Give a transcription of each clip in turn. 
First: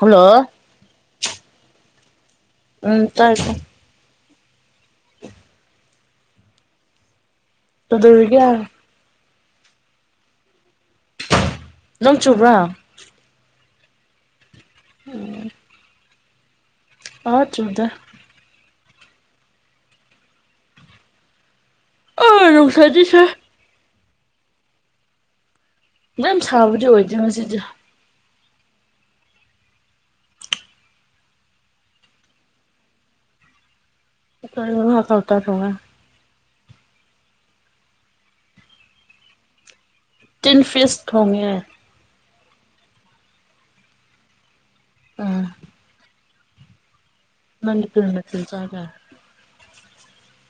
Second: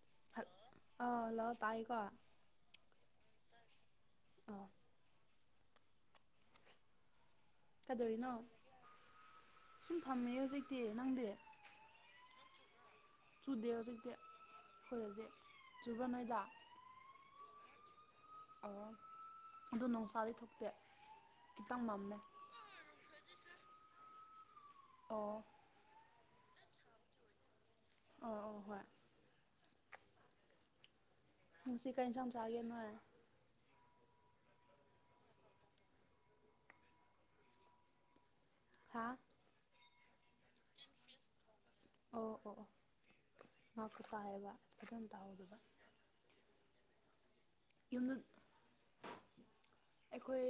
Hello ꯑ hello ꯇꯥꯏꯀꯣ ꯎꯝ ꯇꯥꯏ ꯇ ꯑꯥꯐ ꯀꯗꯧꯔꯤꯅꯣ ꯀꯩꯗꯧꯔꯤꯒꯦ ꯁꯨꯝ ꯊꯝꯃꯦ ꯍꯧꯖꯤꯛꯇꯤ ꯅꯪꯗꯤ ꯅꯪ ꯆꯨꯕ꯭ꯔꯥ ꯆꯨꯗꯦ ꯍꯧꯖꯤꯛꯇꯤ ꯑꯩꯈꯣꯏ ꯍꯧꯖꯤꯛ ꯆꯨꯕ ꯅꯣꯏꯗ ꯑ ꯆꯣꯗ ꯑꯣ ꯑꯗꯨꯣ ꯣꯡꯁꯥꯗꯤ ꯊꯣꯛꯄꯦ ꯈꯤꯇꯪ ꯀ ꯑꯅꯧ ꯁꯥꯖꯤꯗꯤ ꯁꯥ ꯑꯣ ꯌꯥꯝ ꯁꯥꯕꯗꯤ ꯑꯣꯏꯗꯦ ꯉꯁꯤꯗꯤꯦ ꯑꯣ ꯑꯣ ꯍꯣꯏ ꯉꯁꯤ ꯀꯔꯤ ꯁꯥꯡ ꯆꯥꯒꯦ ꯅꯣꯏ ꯍꯥꯧ ꯇ ꯊꯧꯒ ꯍꯥꯥ ꯇꯤꯟ ꯐꯤꯁꯇ ꯍꯣꯡꯒꯦ ꯑꯣ ꯑꯣ ꯑꯣ ꯉꯥꯛꯇꯨ ꯇꯥꯏꯌꯦꯕ ꯐꯖꯅ ꯎꯝ ꯇꯥꯍꯧꯗꯦꯕ ꯌꯨꯝꯗ ꯃꯅꯤꯄꯨꯔꯅꯁꯤꯜ ꯆꯒ ꯑꯩꯈꯣꯏ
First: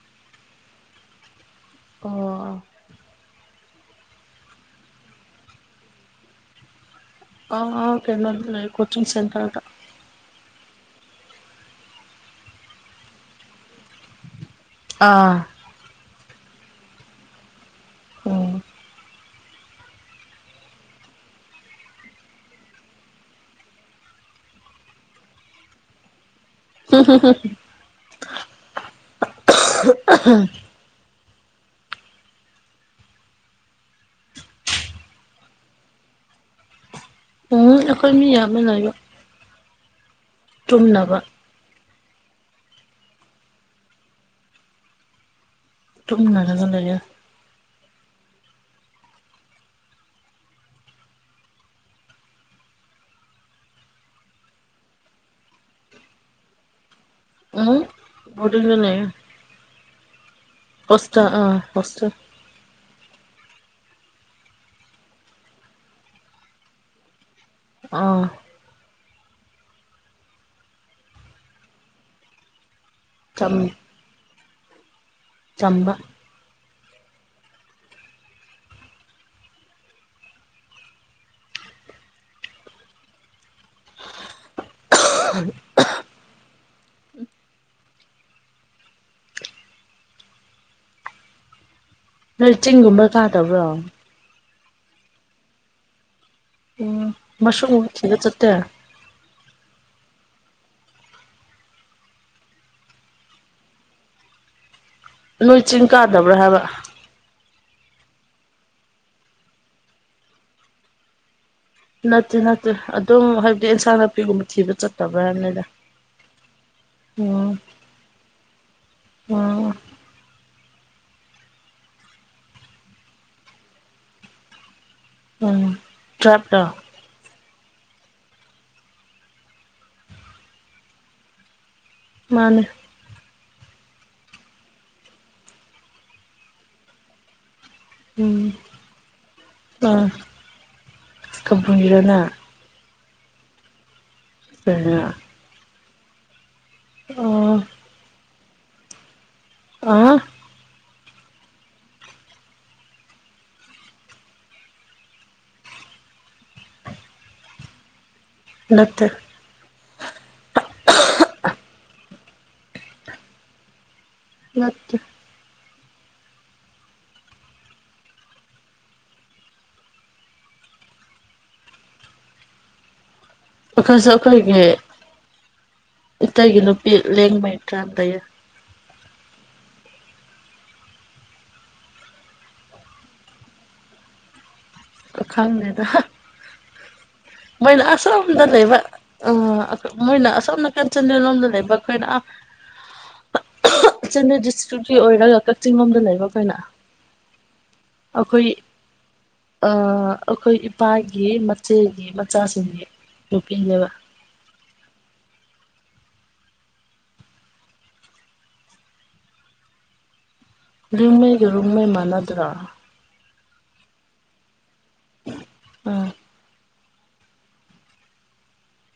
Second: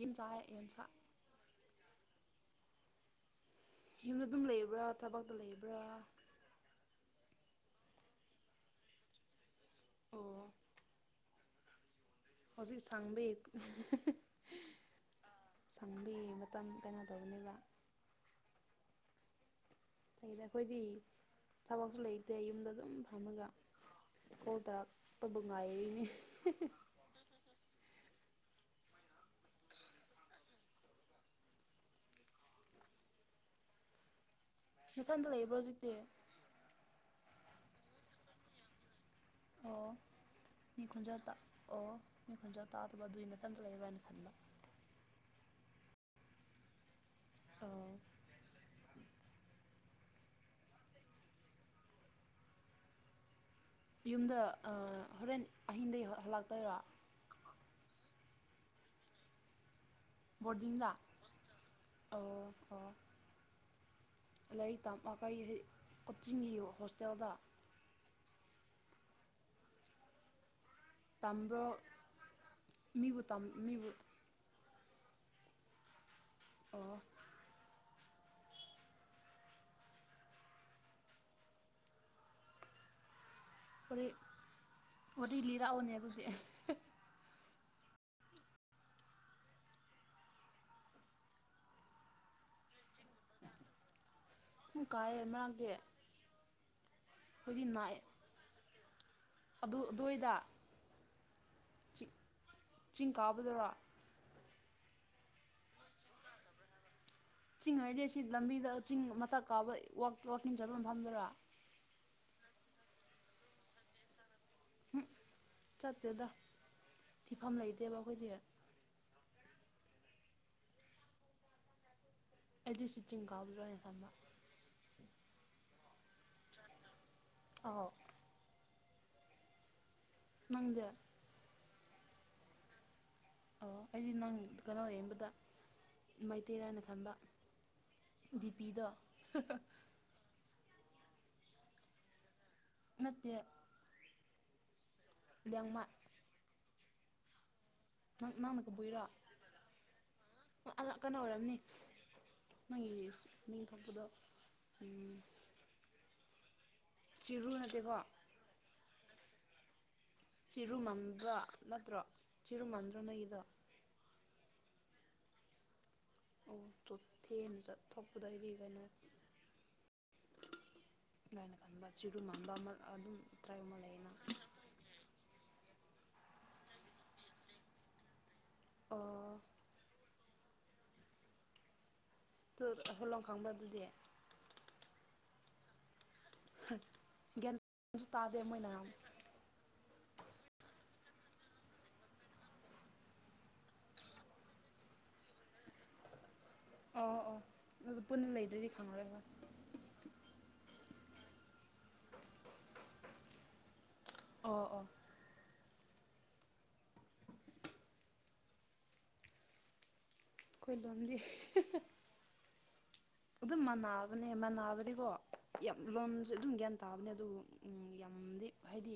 ꯌꯦꯟꯖꯥꯛ ꯌꯦꯟꯁ ꯑꯣ ꯌꯨꯝꯗ ꯑꯗꯨꯝ ꯂꯩꯕ꯭ꯔꯥ ꯊꯕꯛꯇ ꯂꯩꯕ꯭ꯔꯥ ꯑ ꯀꯦꯣ ꯂꯩ ꯀꯆꯤꯡ ꯁꯦꯟꯔꯣ ꯑꯣ ꯍꯧꯖꯤꯛ ꯁꯥꯡꯕ ꯑꯥ ꯁꯪꯕꯤꯒꯤ ꯃꯇꯝ ꯄꯦꯅ ꯇꯧꯕꯅꯦꯕ ꯑꯣ [unintelligible] ꯑꯩꯈꯣꯏꯗꯤ ꯊꯕꯛꯁꯨ ꯂꯩꯇꯦ ꯌꯨꯝꯗ ꯑꯗꯨꯝ ꯐꯝꯃꯒ ꯀꯣꯜ ꯇꯧꯔꯛꯄꯕꯨ ꯉꯥꯏꯔꯤꯅꯦ [unintelligible] ꯅꯊꯟꯇ ꯂꯩꯕ꯭ꯔꯣ ꯑꯗꯨꯗꯤ ꯎꯝ ꯑꯩꯈꯣꯏ ꯃꯤ ꯌꯥꯝꯃꯦ ꯂꯩꯕ ꯑꯣ ꯃꯤ ꯈꯨꯟꯖꯥ ꯇꯨꯝꯅꯕ ꯇ ꯑꯣ ꯃꯤ ꯈꯨꯣꯟꯖꯥ ꯇꯥꯗꯕ ꯑꯗꯨꯏ ꯅꯇꯟꯗ ꯂꯩ ꯍꯥꯏꯅ ꯈꯟꯕ ꯇꯨꯞꯅ ꯅꯅꯥꯅ ꯂꯩ ꯑ ꯌꯨꯝꯗ ꯍꯣꯔꯦꯟ ꯑꯍꯤꯡꯗꯒꯤꯩ ꯍꯜꯂꯇꯣꯏꯔꯣ ꯎꯝ ꯇ ꯍꯅꯅꯦ ꯕꯣꯔꯗꯤꯡꯗ ꯑꯥ ꯍꯣꯁꯇꯦꯜ ꯑꯣ ꯍꯣ ꯂꯥꯏꯔꯤꯛ ꯇ ꯀꯩ ꯀꯆꯤꯡꯒꯤ ꯍꯣꯁꯇꯦꯜꯗ ꯑꯥ ꯇꯥꯝꯕ꯭ꯔꯣ ꯃꯤꯕꯨ ꯇꯝ ꯆꯝ ꯃꯤꯕꯨ ꯆꯝꯕ ꯑꯣ ꯋꯥꯔꯤ ꯋꯥꯔꯤ ꯂꯤꯔꯛꯑꯣꯅꯦ ꯑꯗꯨꯗꯤ ꯅꯣꯏ ꯆꯤꯡꯒꯨꯝꯕ ꯀꯥꯗꯕ꯭ꯔꯣ ꯎꯝ ꯀꯥꯏꯌꯦ ꯃꯔꯥꯡꯗꯤ ꯎꯝ ꯃꯁ꯭ꯔꯨꯝꯒꯨꯝꯕ ꯊꯤꯕ ꯆꯠꯇꯦ ꯑꯗꯨ ꯑꯗꯨꯋꯥꯏꯗ ꯆꯤ ꯆꯤꯡ ꯀꯥꯕꯗꯔꯣ ꯅꯣꯏ ꯆꯤꯡ ꯀꯥꯗꯕ꯭ꯔꯥ ꯍꯥꯏꯕ ꯆꯤꯡ ꯍꯥꯏꯔꯗꯤ ꯁꯤ ꯂꯝꯕꯤꯗ ꯆꯤꯡ ꯃꯆꯥ ꯀꯥꯕ ꯋꯥꯛ ꯋꯥꯛꯀꯤꯡ ꯆꯠꯄ ꯐꯝꯗꯨꯔꯣ ꯅꯠꯇꯦ ꯅꯠꯇꯦ ꯑꯗꯨꯝ ꯍꯥꯏꯕꯗꯤ ꯏꯟꯁꯥꯡ ꯅꯥꯄꯤꯒꯨꯝꯕ ꯊꯤꯕ ꯆꯠꯇꯕ꯭ꯔꯥ ꯍꯥꯏꯕꯅꯤꯗ ꯆꯠꯇꯦꯗ ꯊꯤꯐꯝ ꯂꯩꯇꯦꯕ ꯑꯩꯈꯣꯏꯗꯤ ꯑꯣ ꯑꯩꯗꯤ ꯁꯤ ꯆꯤꯡ ꯀꯥꯕꯗꯨꯔꯣꯅ ꯈꯟꯕ ꯎꯝ [unintelligible] ꯑꯧ ꯅꯪꯗꯤ ꯃꯥꯅꯦ ꯑꯣ ꯑꯩꯗꯤ ꯅꯪ ꯀꯅꯣ ꯌꯦꯡꯕꯗ ꯃꯩꯇꯩꯔꯥꯅ ꯈꯟꯕ ꯗꯤ ꯄꯤꯗꯣ ꯑ ꯀꯕꯨꯨꯏꯔꯣꯅ ꯅꯠꯇꯦ [unintelligible] ꯂꯤꯌꯡꯃꯥ ꯑꯣ ꯅꯪ ꯅꯪꯅ ꯀꯕꯨꯨꯏꯔꯣ ꯑꯍ ꯑ ꯀꯩꯅꯣ ꯑꯣꯏꯔꯝꯅꯤ ꯅꯪꯒꯤ [unintelligible] ꯃꯤꯡ ꯊꯣꯛꯄꯗꯣ ꯎꯝ ꯆꯤꯔꯨ ꯅꯠꯇꯦꯀꯣ ꯅꯠꯇꯦ ꯆꯤꯔꯨꯃꯟꯕ꯭ꯔ ꯅꯠꯇ꯭ꯔꯣ ꯆꯤꯔꯨꯃꯟꯗ꯭ꯔꯣ ꯅꯣꯏꯒꯤꯗꯣ ꯅꯠꯇꯦ ꯑꯣ ꯆꯣꯠꯊꯦꯅ ꯆꯠꯊꯣꯛꯄꯗꯣ ꯑꯩꯗꯤ ꯀꯩꯅꯣ ꯂꯥꯏꯅ ꯈꯟꯕ ꯆꯤꯔꯨ ꯃꯥꯟꯕ ꯑꯃ ꯑꯗꯨꯝ ꯇ꯭ꯔꯥꯏꯕ ꯑꯃ ꯑꯩꯈꯣꯏꯁꯨ ꯂꯩꯌꯦꯅ ꯑꯩꯈꯣꯏꯒꯤ ꯏꯇꯩꯒꯤ ꯅꯨꯄꯤ ꯂꯦꯡꯃꯩ ꯇ꯭ꯔꯥꯏꯞ ꯂꯩꯌꯦ ꯑꯣ ꯇꯨ ꯑꯈꯣꯏ ꯂꯣꯟ ꯈꯪꯕ꯭ꯔꯥ ꯑꯗꯨꯗꯤ ꯈꯪꯗꯦꯗ ꯒ꯭ꯌꯥꯟ ꯃꯣꯏꯅ ꯁꯨ ꯇꯥꯗꯦ ꯑꯁꯣꯝꯗ ꯃꯣꯏꯅ ꯂꯩꯕ ꯑꯣ ꯑꯥ ꯃꯣꯏꯅ ꯑꯁꯣꯝ ꯅꯥꯀꯟ ꯆꯟꯗꯦꯜ ꯂꯣꯝꯗ ꯂꯩꯕ ꯑꯩꯈꯣꯏꯅ ꯆꯥꯟꯗꯦꯜ ꯗꯤꯁꯇ꯭ꯔꯤꯛꯀꯤ ꯑꯣꯏꯔꯒ ꯀꯛꯆꯤꯡ ꯂꯣꯝꯗ ꯂꯩꯕ ꯑꯈꯣꯏꯅ ꯑꯣ ꯑꯣ ꯑꯗꯨ ꯄꯨꯟꯅ ꯂꯩꯗ꯭ꯔꯗꯤ ꯈꯪꯉꯔꯣꯏ ꯍꯣꯏ ꯑ ꯑꯩꯈꯣꯏ ꯏꯄꯥꯒꯤ ꯃꯆꯦꯒꯤ ꯃꯆꯥꯁꯤꯡꯒꯤ ꯅꯨꯄꯤꯅꯦꯕ ꯑꯣ ꯑꯣ ꯑꯩꯈꯣꯏ ꯂꯣꯝꯗꯤ ꯔꯨꯝꯃꯩꯒ ꯍꯤ ꯍꯥ ꯔꯨꯝꯃꯩ ꯃꯥꯟꯅꯗ꯭ꯔꯣ ꯑꯗꯨꯝ ꯃꯅꯥꯕꯅꯦ ꯃꯅꯥꯕꯗꯤꯀꯣ ꯌꯥꯝ ꯑꯥ ꯂꯣꯟꯁꯨ ꯑꯗꯨꯝ ꯒ꯭ꯌꯥꯟ ꯇꯥꯕꯅꯦ ꯑꯗꯨꯕꯨ ꯎꯝ ꯌꯥꯝꯗꯤ ꯍꯥꯏꯗꯤ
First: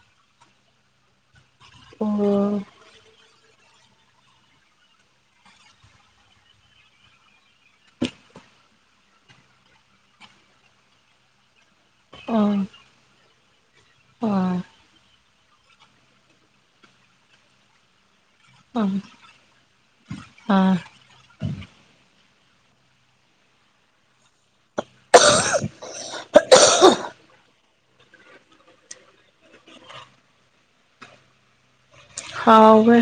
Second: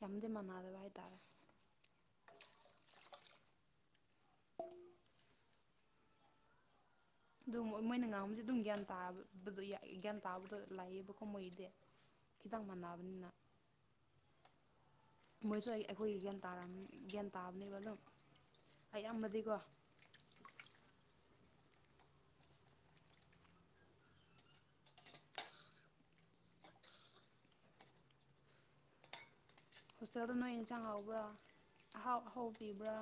ꯌꯥꯝꯗꯤ ꯃꯥꯟꯅꯗꯕ ꯍꯥꯏꯇꯥꯔꯦ ꯑꯣ ꯑꯗꯨꯝ ꯃꯣꯏꯅ ꯉꯥꯡꯕꯁꯦ ꯑꯗꯨꯝ ꯒ꯭ꯌꯥꯟ ꯇꯥꯕꯗꯣ ꯒ꯭ꯌꯥꯟ ꯇꯥꯕꯗꯣ ꯂꯩꯌꯦꯕꯀꯣ ꯃꯣꯏꯒꯤꯗꯤ ꯈꯤꯇꯪ ꯃꯥꯟꯅꯕꯅꯤꯅ ꯑꯣ ꯃꯣꯏꯁꯨ ꯑꯩ ꯑꯩꯈꯣꯏꯒꯤ ꯒ꯭ꯌꯥꯟ ꯇꯥꯔꯝꯅꯤ ꯒ꯭ꯌꯥꯟ ꯇꯥꯕꯅꯦꯕ ꯑꯗꯨꯝ ꯄꯥꯡ ꯑꯌꯥꯝꯕꯗꯤꯀꯣ ꯑꯥ ꯂꯧꯁꯤꯟꯕ ꯉꯝꯗꯕ ꯍꯣꯁꯇꯦꯜꯗ ꯅꯣꯏ ꯏꯟꯁꯥꯡ ꯍꯥꯎꯕ꯭ꯔꯥ ꯑꯍꯥꯎ ꯑꯍꯥꯎꯕ ꯄꯤꯕ꯭ꯔꯥ ꯍꯥꯎꯋꯦ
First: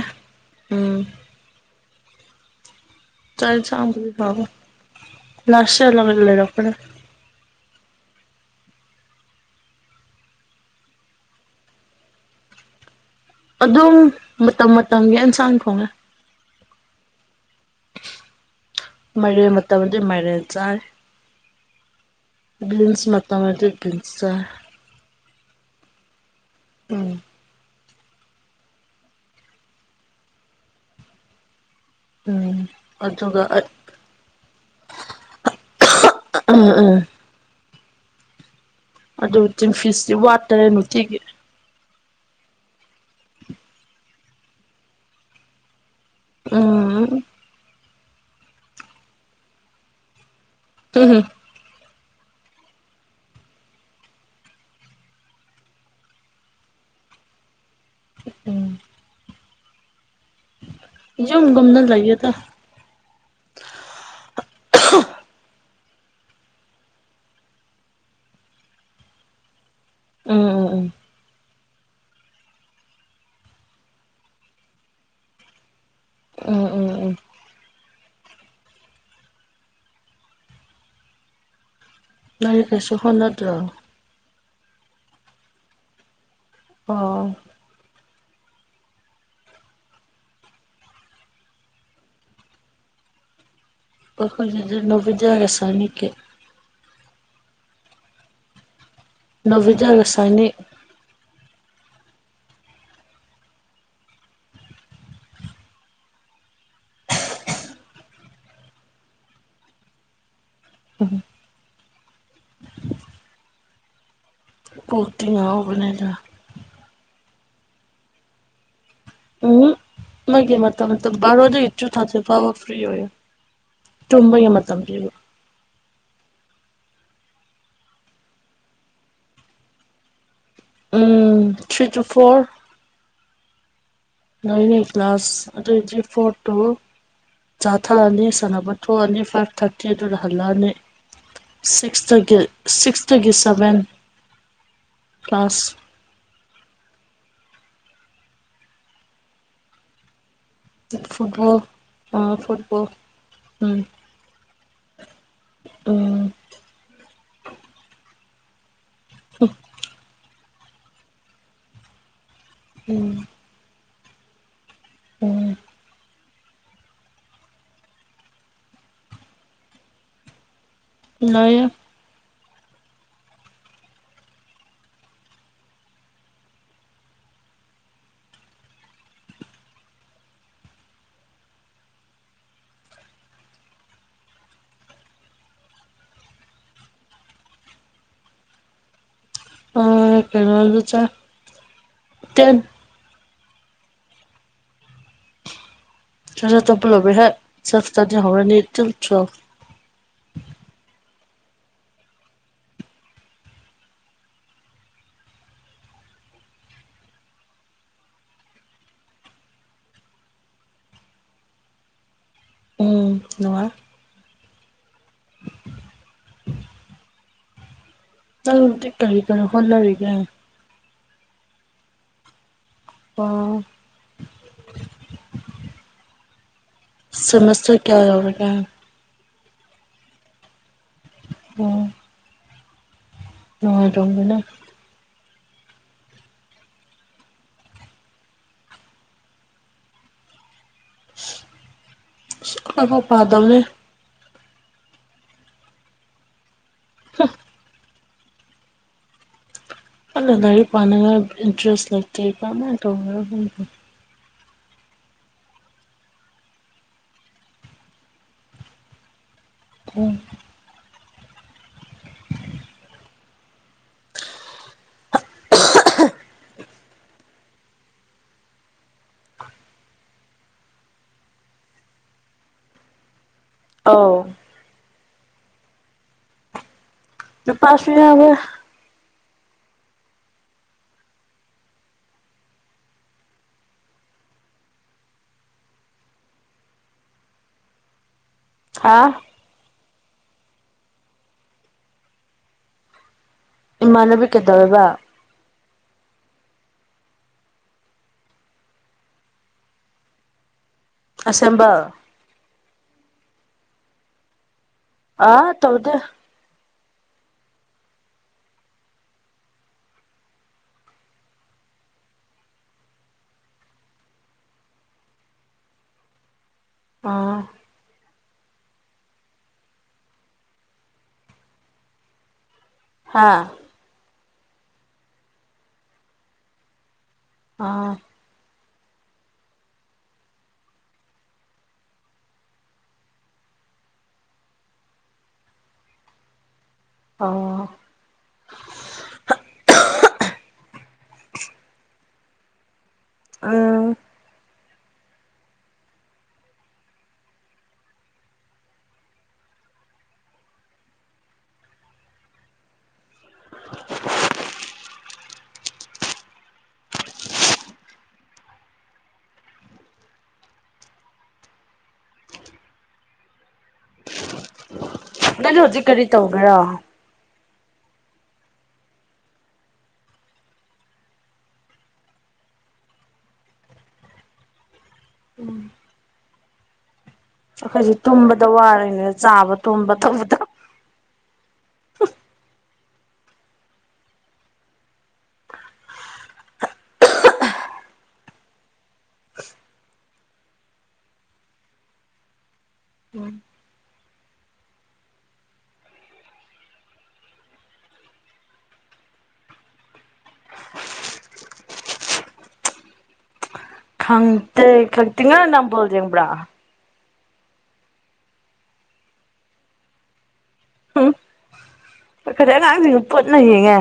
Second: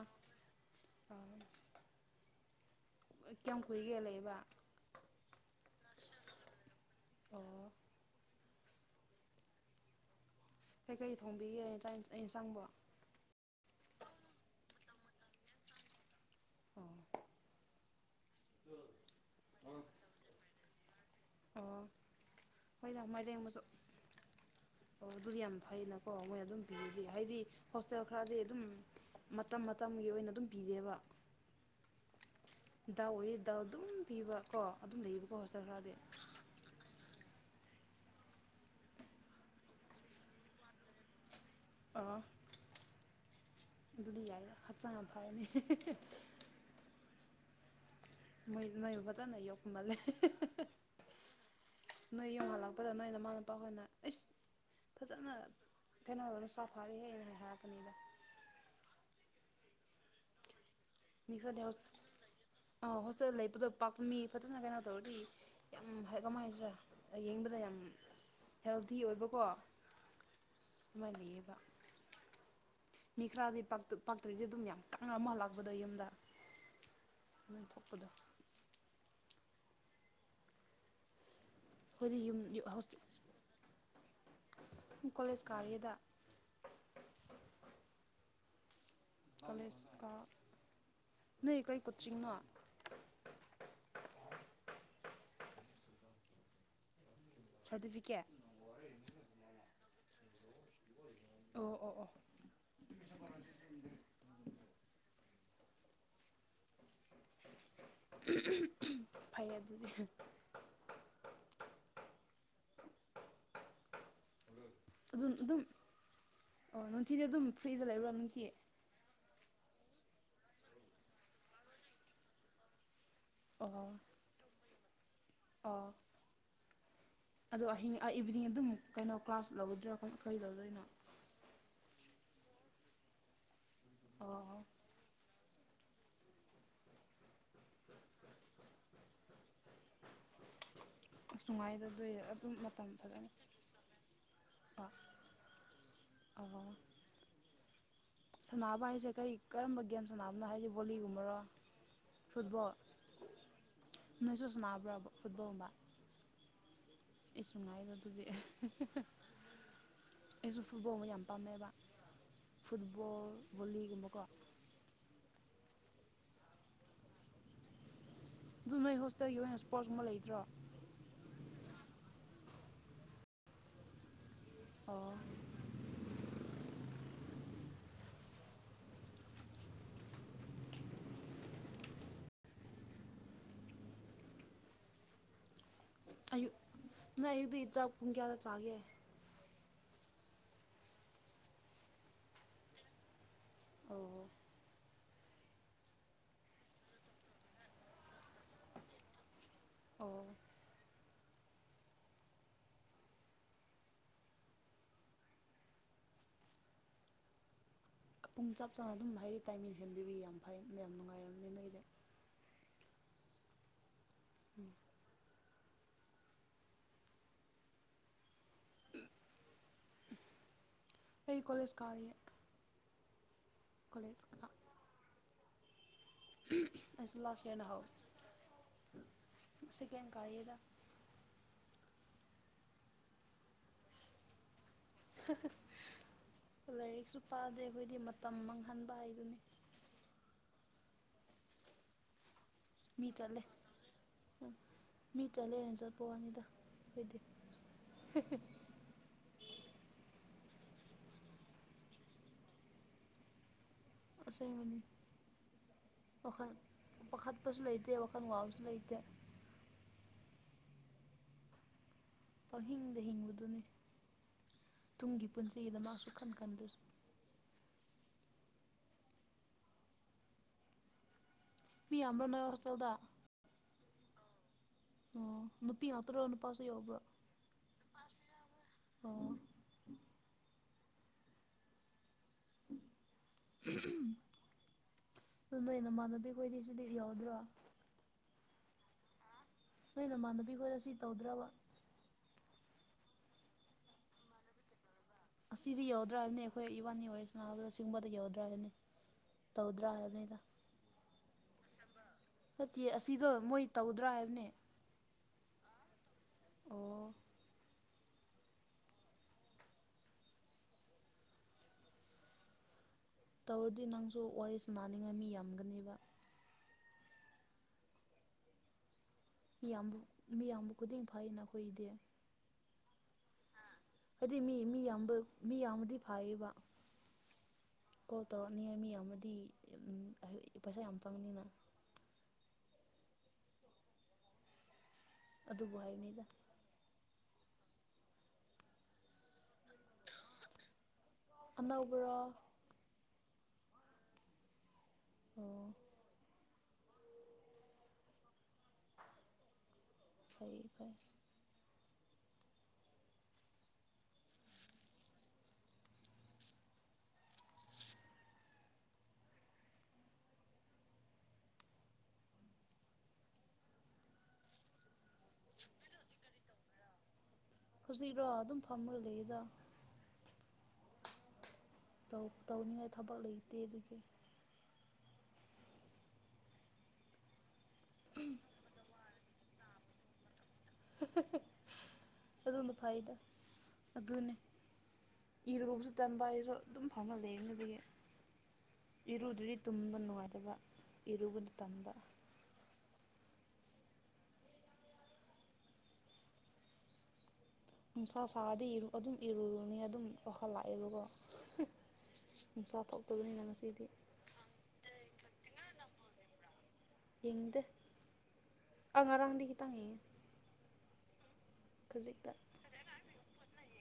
ꯎꯝ ꯑꯥ ꯆꯥꯛ ꯀꯌꯥꯝ ꯀꯨꯏꯒꯦ ꯏꯟꯁꯥꯡꯕꯨꯗꯤ ꯂꯩꯕ ꯍꯥꯎꯏ ꯂꯥꯁ ꯏꯌꯔ ꯗꯒꯤ ꯂꯩꯔꯛꯄꯅꯦ ꯑꯣ ꯀꯩꯀꯔꯤ ꯊꯣꯡꯕꯤꯒꯦ ꯆꯥꯛ ꯏꯟ ꯏꯟꯁꯥꯡꯕꯣ ꯑꯗꯨꯝ ꯃꯇꯝ ꯃꯇꯝꯒꯤ ꯑꯦꯟꯁꯥꯡ ꯊꯣꯡꯉꯦ ꯑꯣ ꯃꯥꯏꯔꯦꯟ ꯃꯇꯝꯗꯗꯤ ꯃꯥꯏꯔꯦꯟ ꯆꯥꯏ ꯑꯣ ꯕꯤꯟꯁ ꯍꯣꯏꯗ ꯃꯥꯏꯔꯦꯟ ꯃꯆꯥ ꯃꯇꯝꯗꯗꯤ ꯕꯤꯟꯁ ꯆꯥꯏ ꯑꯣ ꯑꯗꯨꯗꯤ ꯌꯥꯝ ꯐꯩꯅꯀꯣ ꯃꯣꯏ ꯑꯗꯨꯝ ꯄꯤꯔꯗꯤ ꯎꯝ ꯍꯥꯏꯗꯤ ꯍꯣꯁꯇꯦꯜ ꯈꯔꯗꯤ ꯑꯗꯨꯝ ꯃꯇꯝ ꯃꯇꯝꯒꯤ ꯑꯣꯏꯅ ꯑꯗꯨꯝ ꯄꯤꯗꯦꯕ ꯎꯝ ꯗꯥꯜ ꯑꯗꯨꯒ ꯑꯣꯏꯔꯗꯤ ꯗꯥꯜ ꯑꯗꯨꯝ ꯄꯤꯕ ꯀꯣ ꯑꯗꯨꯝ ꯂꯩꯌꯦꯕꯀꯣ ꯍꯣꯁꯇꯦꯜ ꯈꯔꯗꯤ ꯎꯝ ꯎꯝ ꯑꯗꯨꯕꯨ ꯇꯤꯟꯐꯤꯁꯇꯤ ꯋꯥꯠꯇꯔꯦ ꯅꯨꯡꯇꯤꯒꯤ ꯑꯣ ꯑꯗꯨꯗꯤ ꯌꯥꯏꯗ ꯍꯛꯆꯥꯡ ꯌꯥꯝ ꯐꯔꯅꯤ ꯍꯤ ꯍꯤ ꯍꯤ ꯎꯝ ꯃꯣꯏ ꯅꯣꯏꯕꯨ ꯐꯖꯅ ꯌꯣꯛꯄ ꯃꯥꯜꯂꯦ ꯍꯤ ꯍꯤ ꯍꯥ ꯍꯥ ꯍꯨꯝ ꯍꯨꯝ ꯅꯣꯏ ꯌꯨꯝ ꯍꯜꯂꯛꯄꯗ ꯅꯣꯏ ꯅꯃꯥ ꯅꯄꯥ ꯈꯣꯏꯅ ꯑꯩꯁ ꯐꯖꯅ ꯈꯦꯟꯅꯔ ꯅꯁꯥ ꯐꯥꯔꯦꯍꯦꯅ ꯍꯥꯏꯔꯛꯀꯅꯤꯗ ꯎꯝ ꯃꯤꯈꯔꯗꯤ ꯌꯨꯝꯒꯨꯝꯅ ꯍꯣꯁ ꯂꯩꯌꯦꯗ ꯑꯥ ꯍꯣꯁꯇꯦꯜ ꯂꯩꯕꯗꯣ ꯄꯥꯛꯄ ꯃꯤ ꯐꯖꯅ ꯀꯩꯅꯣ ꯇꯧꯔꯗꯤ ꯌꯥꯝ ꯍꯥꯏ ꯀꯥꯃꯥꯏ ꯍꯥꯏꯁꯤꯔꯥ ꯌꯦꯡꯕꯗ ꯌꯥꯝ ꯍꯦꯜꯗꯤ ꯑꯣꯏꯕꯀꯣ ꯎꯝ ꯎꯝ ꯎꯝ ꯗꯨꯃꯥꯏ ꯂꯩꯑꯦꯕ ꯃꯤ ꯈꯔꯗꯤ ꯄꯥꯛꯇ ꯄꯥꯛꯇ꯭ꯔꯗꯤ ꯑꯗꯨꯝ ꯌꯥꯝ ꯀꯪꯅ ꯑꯃ ꯍꯜꯂꯛꯄꯗꯣ ꯌꯨꯝꯗ ꯎꯝ ꯎꯝ ꯎꯝ ꯎꯝ ꯃꯦꯟ ꯊꯣꯛꯄꯗꯣ ꯑꯩꯈꯣꯏꯗꯤ ꯌꯨꯝ ꯌꯨ ꯅꯪꯗꯤ ꯀꯩꯁꯨ ꯍꯣꯁꯇꯦ ꯍꯣꯠꯅꯗ꯭ꯔꯣ ꯎꯝ ꯀꯣꯂꯦꯖ ꯀꯥꯔꯤꯌꯦꯗ ꯑꯣ ꯀꯣꯂꯦꯖ ꯀꯥ ꯅꯣꯏ ꯀꯩ ꯀꯣꯆꯤꯡꯅꯣ ꯑꯈꯣꯏꯒꯤꯗꯨ ꯅꯕꯣꯗ꯭ꯌꯥꯒ ꯁꯥꯏꯅꯤꯛꯀꯤ ꯁꯥꯔꯇꯤꯐꯤꯀꯦꯠ ꯅꯕꯣꯗ꯭ꯌꯥꯒ ꯁꯥꯏꯅꯤꯛ ꯑꯣ ꯑꯣ ꯑꯣ [inaudible] ꯐꯩ ꯑꯗꯨꯗꯤ ꯎꯝ ꯀꯣꯛꯇꯤ ꯑꯗꯨꯝ ꯑꯗꯨꯝ ꯉꯥꯎꯕꯅꯦꯗ ꯑꯗꯣ ꯑꯣ ꯅꯨꯡꯊꯤꯜꯗꯤ ꯑꯗꯨꯝ ꯐ꯭ꯔꯤꯗ ꯂꯩꯕ꯭ꯔꯣ ꯅꯨꯡꯊꯤ ꯎꯝ ꯃꯒꯤ ꯃꯇꯝ ꯕꯥꯔꯣꯗꯒꯤ ꯇꯨ ꯊꯥꯔꯇꯤ ꯐꯥꯎꯕ ꯐ꯭ꯔꯤ ꯑꯣꯏ ꯑꯣ ꯇꯨꯝꯕꯒꯤ ꯃꯇꯝ ꯄꯤꯕ ꯑꯣ ꯑꯗꯣ ꯑꯍꯤꯡ ꯑꯥ ꯏꯚꯤꯅꯤꯡ ꯑꯗꯨꯝ ꯀꯩꯅꯣ ꯀ꯭ꯂꯥꯁ ꯂꯧꯒꯗ꯭ꯔꯥ ꯀꯔꯤ ꯂꯧꯗꯣꯏꯅꯣ ꯎꯝ ꯊ꯭ꯔꯤ ꯇꯨ ꯐꯣꯔ ꯑꯣ ꯅꯣꯏꯅꯦ ꯀ꯭ꯂꯥꯁ ꯑꯗꯨꯗꯤ ꯐꯣꯔ ꯇꯨ ꯆꯥ ꯊꯛꯑꯅꯤ ꯁꯥꯟꯅꯕ ꯊꯣꯛꯑꯅꯤ ꯐꯥꯏꯚ ꯊꯥꯔꯇꯤ ꯑꯗꯨꯗ ꯍꯜꯂꯛꯑꯅꯤ ꯑꯁ ꯅꯨꯡꯉꯥꯏꯗꯗꯣꯏ ꯁꯤꯛꯁꯇꯒꯤ ꯑꯗꯨꯝ ꯃꯇꯝ ꯐꯖꯅ ꯁꯤꯛꯁꯇꯒꯤ ꯁꯚꯦꯟ ꯀ꯭ꯂꯥꯁ ꯑꯋꯥ ꯁꯥꯟꯅꯕ ꯍꯥꯏꯁꯦ ꯀꯔꯤ ꯀꯔꯝꯕ ꯒꯦꯝ ꯁꯥꯟꯅꯕꯅꯣ ꯍꯥꯏꯖꯕꯨ ꯒꯣꯂꯤꯒꯨꯝꯃꯔ ꯐꯨꯠꯕꯣꯜ ꯐꯨꯠꯕꯣꯜ ꯎꯝ ꯅꯣꯏꯁꯨ ꯁꯥꯟꯅꯕ꯭ꯔꯕ ꯐꯨꯠꯕꯣꯜꯗ ꯎꯝ ꯑꯁ ꯅꯨꯉꯥꯏ ꯑꯗꯨꯗꯤ ꯑꯩꯁꯨ ꯐꯨꯠꯕꯣꯜ ꯌꯥꯝ ꯄꯥꯝꯅꯩꯑꯕ ꯎꯝ ꯐꯨꯠꯕꯣꯜ ꯕꯣꯂꯤꯒꯨꯝꯕꯀꯣ ꯎꯝ ꯑꯗꯨ ꯅꯣꯏ ꯍꯣꯁꯇꯦꯜꯒꯤ ꯑꯣꯏꯅ ꯏꯁꯄꯣꯔꯠꯁꯀꯨꯝꯕ ꯂꯩꯗ꯭ꯔꯣ ꯂꯩꯌꯦ ꯑꯣ ꯑꯌꯨꯛ ꯅꯪ ꯑꯌꯨꯛꯇꯤ ꯆꯥꯛ ꯄꯨꯡ ꯀꯌꯥꯗ ꯆꯥꯒꯦ ꯑ ꯀꯩꯅꯣꯗ ꯆꯥꯏ ꯇꯦꯟ ꯑꯣ ꯆꯥꯛ ꯇꯣꯛꯄꯂꯣꯕꯦ ꯍꯦꯛ ꯆꯥꯛ ꯆꯁꯦ ꯍꯧꯔꯗꯤ ꯇꯤꯜ ꯇꯨꯌꯦꯞ ꯑꯣ ꯄꯨꯡ ꯆꯞ ꯆꯥꯅ ꯑꯗꯨꯝ ꯍꯥꯏꯗꯤ ꯇꯥꯏꯃꯤꯡ ꯁꯦꯝꯕꯤ ꯌꯥꯝ ꯐꯩ ꯌꯥꯝ ꯅꯨꯡꯉꯥꯏꯔꯕꯅꯤ ꯅꯣꯏꯗꯤ ꯎꯝ ꯅꯨꯡꯉꯥꯏ ꯎꯝ ꯅꯪꯗꯤ ꯀꯔꯤ ꯀꯔꯤ ꯍꯣꯠꯅꯔꯤꯒꯦ ꯑꯩ ꯀꯣꯂꯁ ꯀꯥꯔꯤꯌꯦ ꯑꯣ ꯀꯂꯦꯁ ꯀꯥ ꯑꯩꯁꯨ ꯂꯥꯁ ꯏꯌꯔꯅ ꯍꯥꯎ ꯁꯦꯃꯦꯁꯇꯔ ꯀꯌꯥ ꯌꯧꯔꯒꯦ ꯁꯀꯦꯟ ꯀꯥꯔꯤꯏꯗ ꯎꯟ ꯅꯨꯉꯥꯏꯔꯝꯒꯅꯤ ꯂꯥꯏꯔꯤꯛꯁꯨ ꯄꯥꯗꯦ ꯑꯩꯈꯣꯏꯗꯤ ꯃꯇꯝ ꯃꯥꯡꯍꯟꯕ ꯍꯥꯏꯗꯨꯅꯤ [inaudible] ꯑꯩꯈꯣꯏꯐꯥꯎ ꯃꯤ ꯆꯠꯂꯦ ꯄꯥꯗꯕꯅꯦ ꯃꯤ ꯆꯠꯂꯦꯅ ꯆꯥꯄꯋꯥꯅꯤꯗ ꯗꯤ ꯀꯟꯅ ꯂꯥꯏꯔꯤꯛ ꯄꯥꯅꯔꯥ ꯏꯟꯇ꯭ꯔꯦꯁ ꯂꯩꯇꯦ ꯀꯃꯥꯏꯅ ꯇꯧꯕꯔ ꯈꯪꯗꯦ ꯫ ꯑꯁꯦꯡꯕꯅꯦ꯫ ꯋꯥꯈꯜ ꯄꯥꯈꯠꯄꯁꯨ ꯂꯩꯇꯦ ꯋꯥꯈꯜ ꯋꯥꯕꯁꯨ ꯂꯩꯇꯦ ꯫ [unintelligible] ꯄꯪꯍꯤꯡꯗ ꯍꯤꯡꯕꯗꯨꯅꯤ ꯇꯨꯡꯒꯤ ꯄꯨꯟꯁꯤꯗ ꯃꯥ ꯁꯨꯡꯈꯟ ꯈꯟꯗ꯭ꯔꯁ ꯃꯤ ꯌꯥꯝꯕ꯭ꯔꯣ ꯅꯣꯏ ꯍꯣꯁꯇꯦꯜꯗ‌ꯣ ꯑꯥꯎ ꯑꯣ ꯅꯨꯄꯤ ꯉꯥꯛꯇꯔꯣ ꯅꯨꯄꯥꯁꯨ ꯌꯥꯎꯕ꯭ꯔꯣ ꯅꯨꯄꯥꯁꯨ ꯌꯥꯎꯋ‌ꯦ ꯑꯣ ꯑꯗꯨ ꯅꯣꯏ ꯅꯃꯥꯟꯅꯕꯤ ꯈꯣꯏꯗꯤ ꯁꯤꯗꯤ ꯌꯥꯎꯗ꯭ꯔꯣ ꯍꯥ ꯅꯣꯏ ꯅꯃꯥꯟꯅꯕꯤ ꯈꯣꯏ ꯉꯁꯤ ꯇꯧꯗ꯭ꯔꯕ ꯏꯃꯥꯟꯅꯕꯤ ꯀꯩꯗꯧꯋꯦꯕ ꯑꯁꯤꯗꯤ ꯌꯧꯗ꯭ꯔꯕꯅꯤ ꯑꯩꯈꯣꯏ ꯏꯕꯥꯅꯤ ꯑꯣꯏꯔꯁꯤꯅꯅꯥꯕꯗ ꯁꯤꯒꯨꯝꯕꯗ ꯌꯧꯗ꯭ꯔꯥ ꯍꯥꯏꯕꯅꯤ ꯇꯧꯗꯔꯥ ꯍꯥꯏꯕꯥꯅꯤꯗ ꯑꯁꯦꯝꯕꯜ ꯅꯠꯇꯦ ꯑꯁꯤꯗꯣ ꯃꯣꯏ ꯇꯧꯗ꯭ꯔꯥ ꯍꯥꯏꯕꯅꯦ ꯑ ꯇꯧꯗꯦ ꯑꯣ ꯇꯧꯔꯗꯤ ꯅꯪꯁꯨ ꯋꯥꯔꯤꯁꯨ ꯁꯥꯅꯅꯤꯡꯉꯥꯏ ꯃꯤ ꯌꯥꯝꯒꯅꯦꯕ ꯫ ꯑꯥ ꯃꯤꯌꯥꯝꯕꯨ ꯃꯤꯌꯥꯝꯕꯨ ꯈꯨꯗꯤꯡ ꯐꯩꯩ ꯅꯈꯣꯏꯗꯤ ꯍꯥꯥ ꯍꯥꯏꯗꯤ ꯃꯤ ꯃꯤ ꯌꯥꯝꯕ ꯃꯤ ꯌꯥꯝꯃꯗꯤ ꯐꯥꯏꯌꯦꯕ ꯑꯥ ꯀꯣꯜ ꯇꯧꯔꯛꯅꯤꯉꯥꯏ ꯃꯤ ꯌꯥꯝꯃꯗꯤ ꯎꯝ ꯑ ꯄꯩꯁꯥ ꯌꯥꯝ ꯆꯪꯅꯤꯅ ꯑꯗꯨꯕꯨ ꯍꯥꯏꯕꯅꯤꯗ ꯑꯣ ꯑꯅꯧꯕꯔꯣ ꯑꯥ ꯑꯣ ꯐꯩꯌꯦ ꯐꯩꯌ‌ꯦ [unintelligible] [unintelligible] ꯅꯪ ꯍꯧꯖꯤꯛ ꯀꯔꯤ ꯇꯧꯕ꯭ꯔꯥ ꯍꯧꯖꯤꯛꯔꯣ ꯑꯗꯨꯝ ꯐꯝꯃꯒ ꯂꯩꯌ‌ꯦꯗ ꯇꯧ ꯇꯧꯅꯤꯡꯉꯥꯏ ꯊꯕꯛ ꯂꯩꯇꯦ ꯑꯗꯨꯒꯤ ꯎꯝ ꯑꯈ‌ꯣꯏꯁ ꯇꯨꯝꯕꯗ ꯋꯥꯔ‌ꯦꯅ‌ꯦ ꯆꯥꯕ ꯇꯨꯝꯕ ꯇꯧꯕꯗ ꯑꯗꯨꯅ ꯐꯩꯗ ꯑꯗꯨꯅꯦ ꯏꯔꯨꯕꯁꯨ ꯇꯟꯕ ꯑꯩꯖꯨ ꯑꯗꯨꯝ ꯐꯝꯔꯥ ꯂꯩꯕꯅ‌ꯦ ꯗꯨꯒꯤ ꯏꯔꯨꯗ꯭ꯔꯗꯤ ꯇꯨꯝꯕ ꯅꯨꯡꯉꯥꯏꯇꯕ ꯏꯔꯨꯕꯗꯤ ꯇꯝꯕ ꯅꯨꯡꯁꯥ ꯁꯥꯔꯗꯤ ꯏ ꯑꯗꯨꯝ ꯏꯔꯨꯔꯨꯅꯤ ꯑꯗꯨꯝ ꯋꯥꯈꯜ ꯂꯥꯛꯑꯦꯕꯀꯣ ꯅꯨꯡꯁꯥ ꯊꯣꯛꯇꯕꯅꯤꯅ ꯉꯁꯤꯗꯤ ꯈꯪꯇ‌ꯦ ꯈꯛꯇꯤ ꯉꯔꯥꯡ ꯅꯨꯡꯗꯥꯡ ꯕꯣꯜ ꯌ‌ꯦꯡꯕ꯭ꯔ ꯌꯦꯡꯗ‌ꯦ ꯑ ꯉꯔꯥꯡꯗꯤ ꯈꯤꯇꯪ ꯌ‌ꯦꯡ ꯎꯝ ꯈꯖꯤꯛꯇ ꯑꯈ‌ꯧꯏꯗꯤ ꯑꯉꯥꯡꯁꯤꯡꯒ ꯄꯨꯟꯅ ꯌꯦꯡꯉꯦ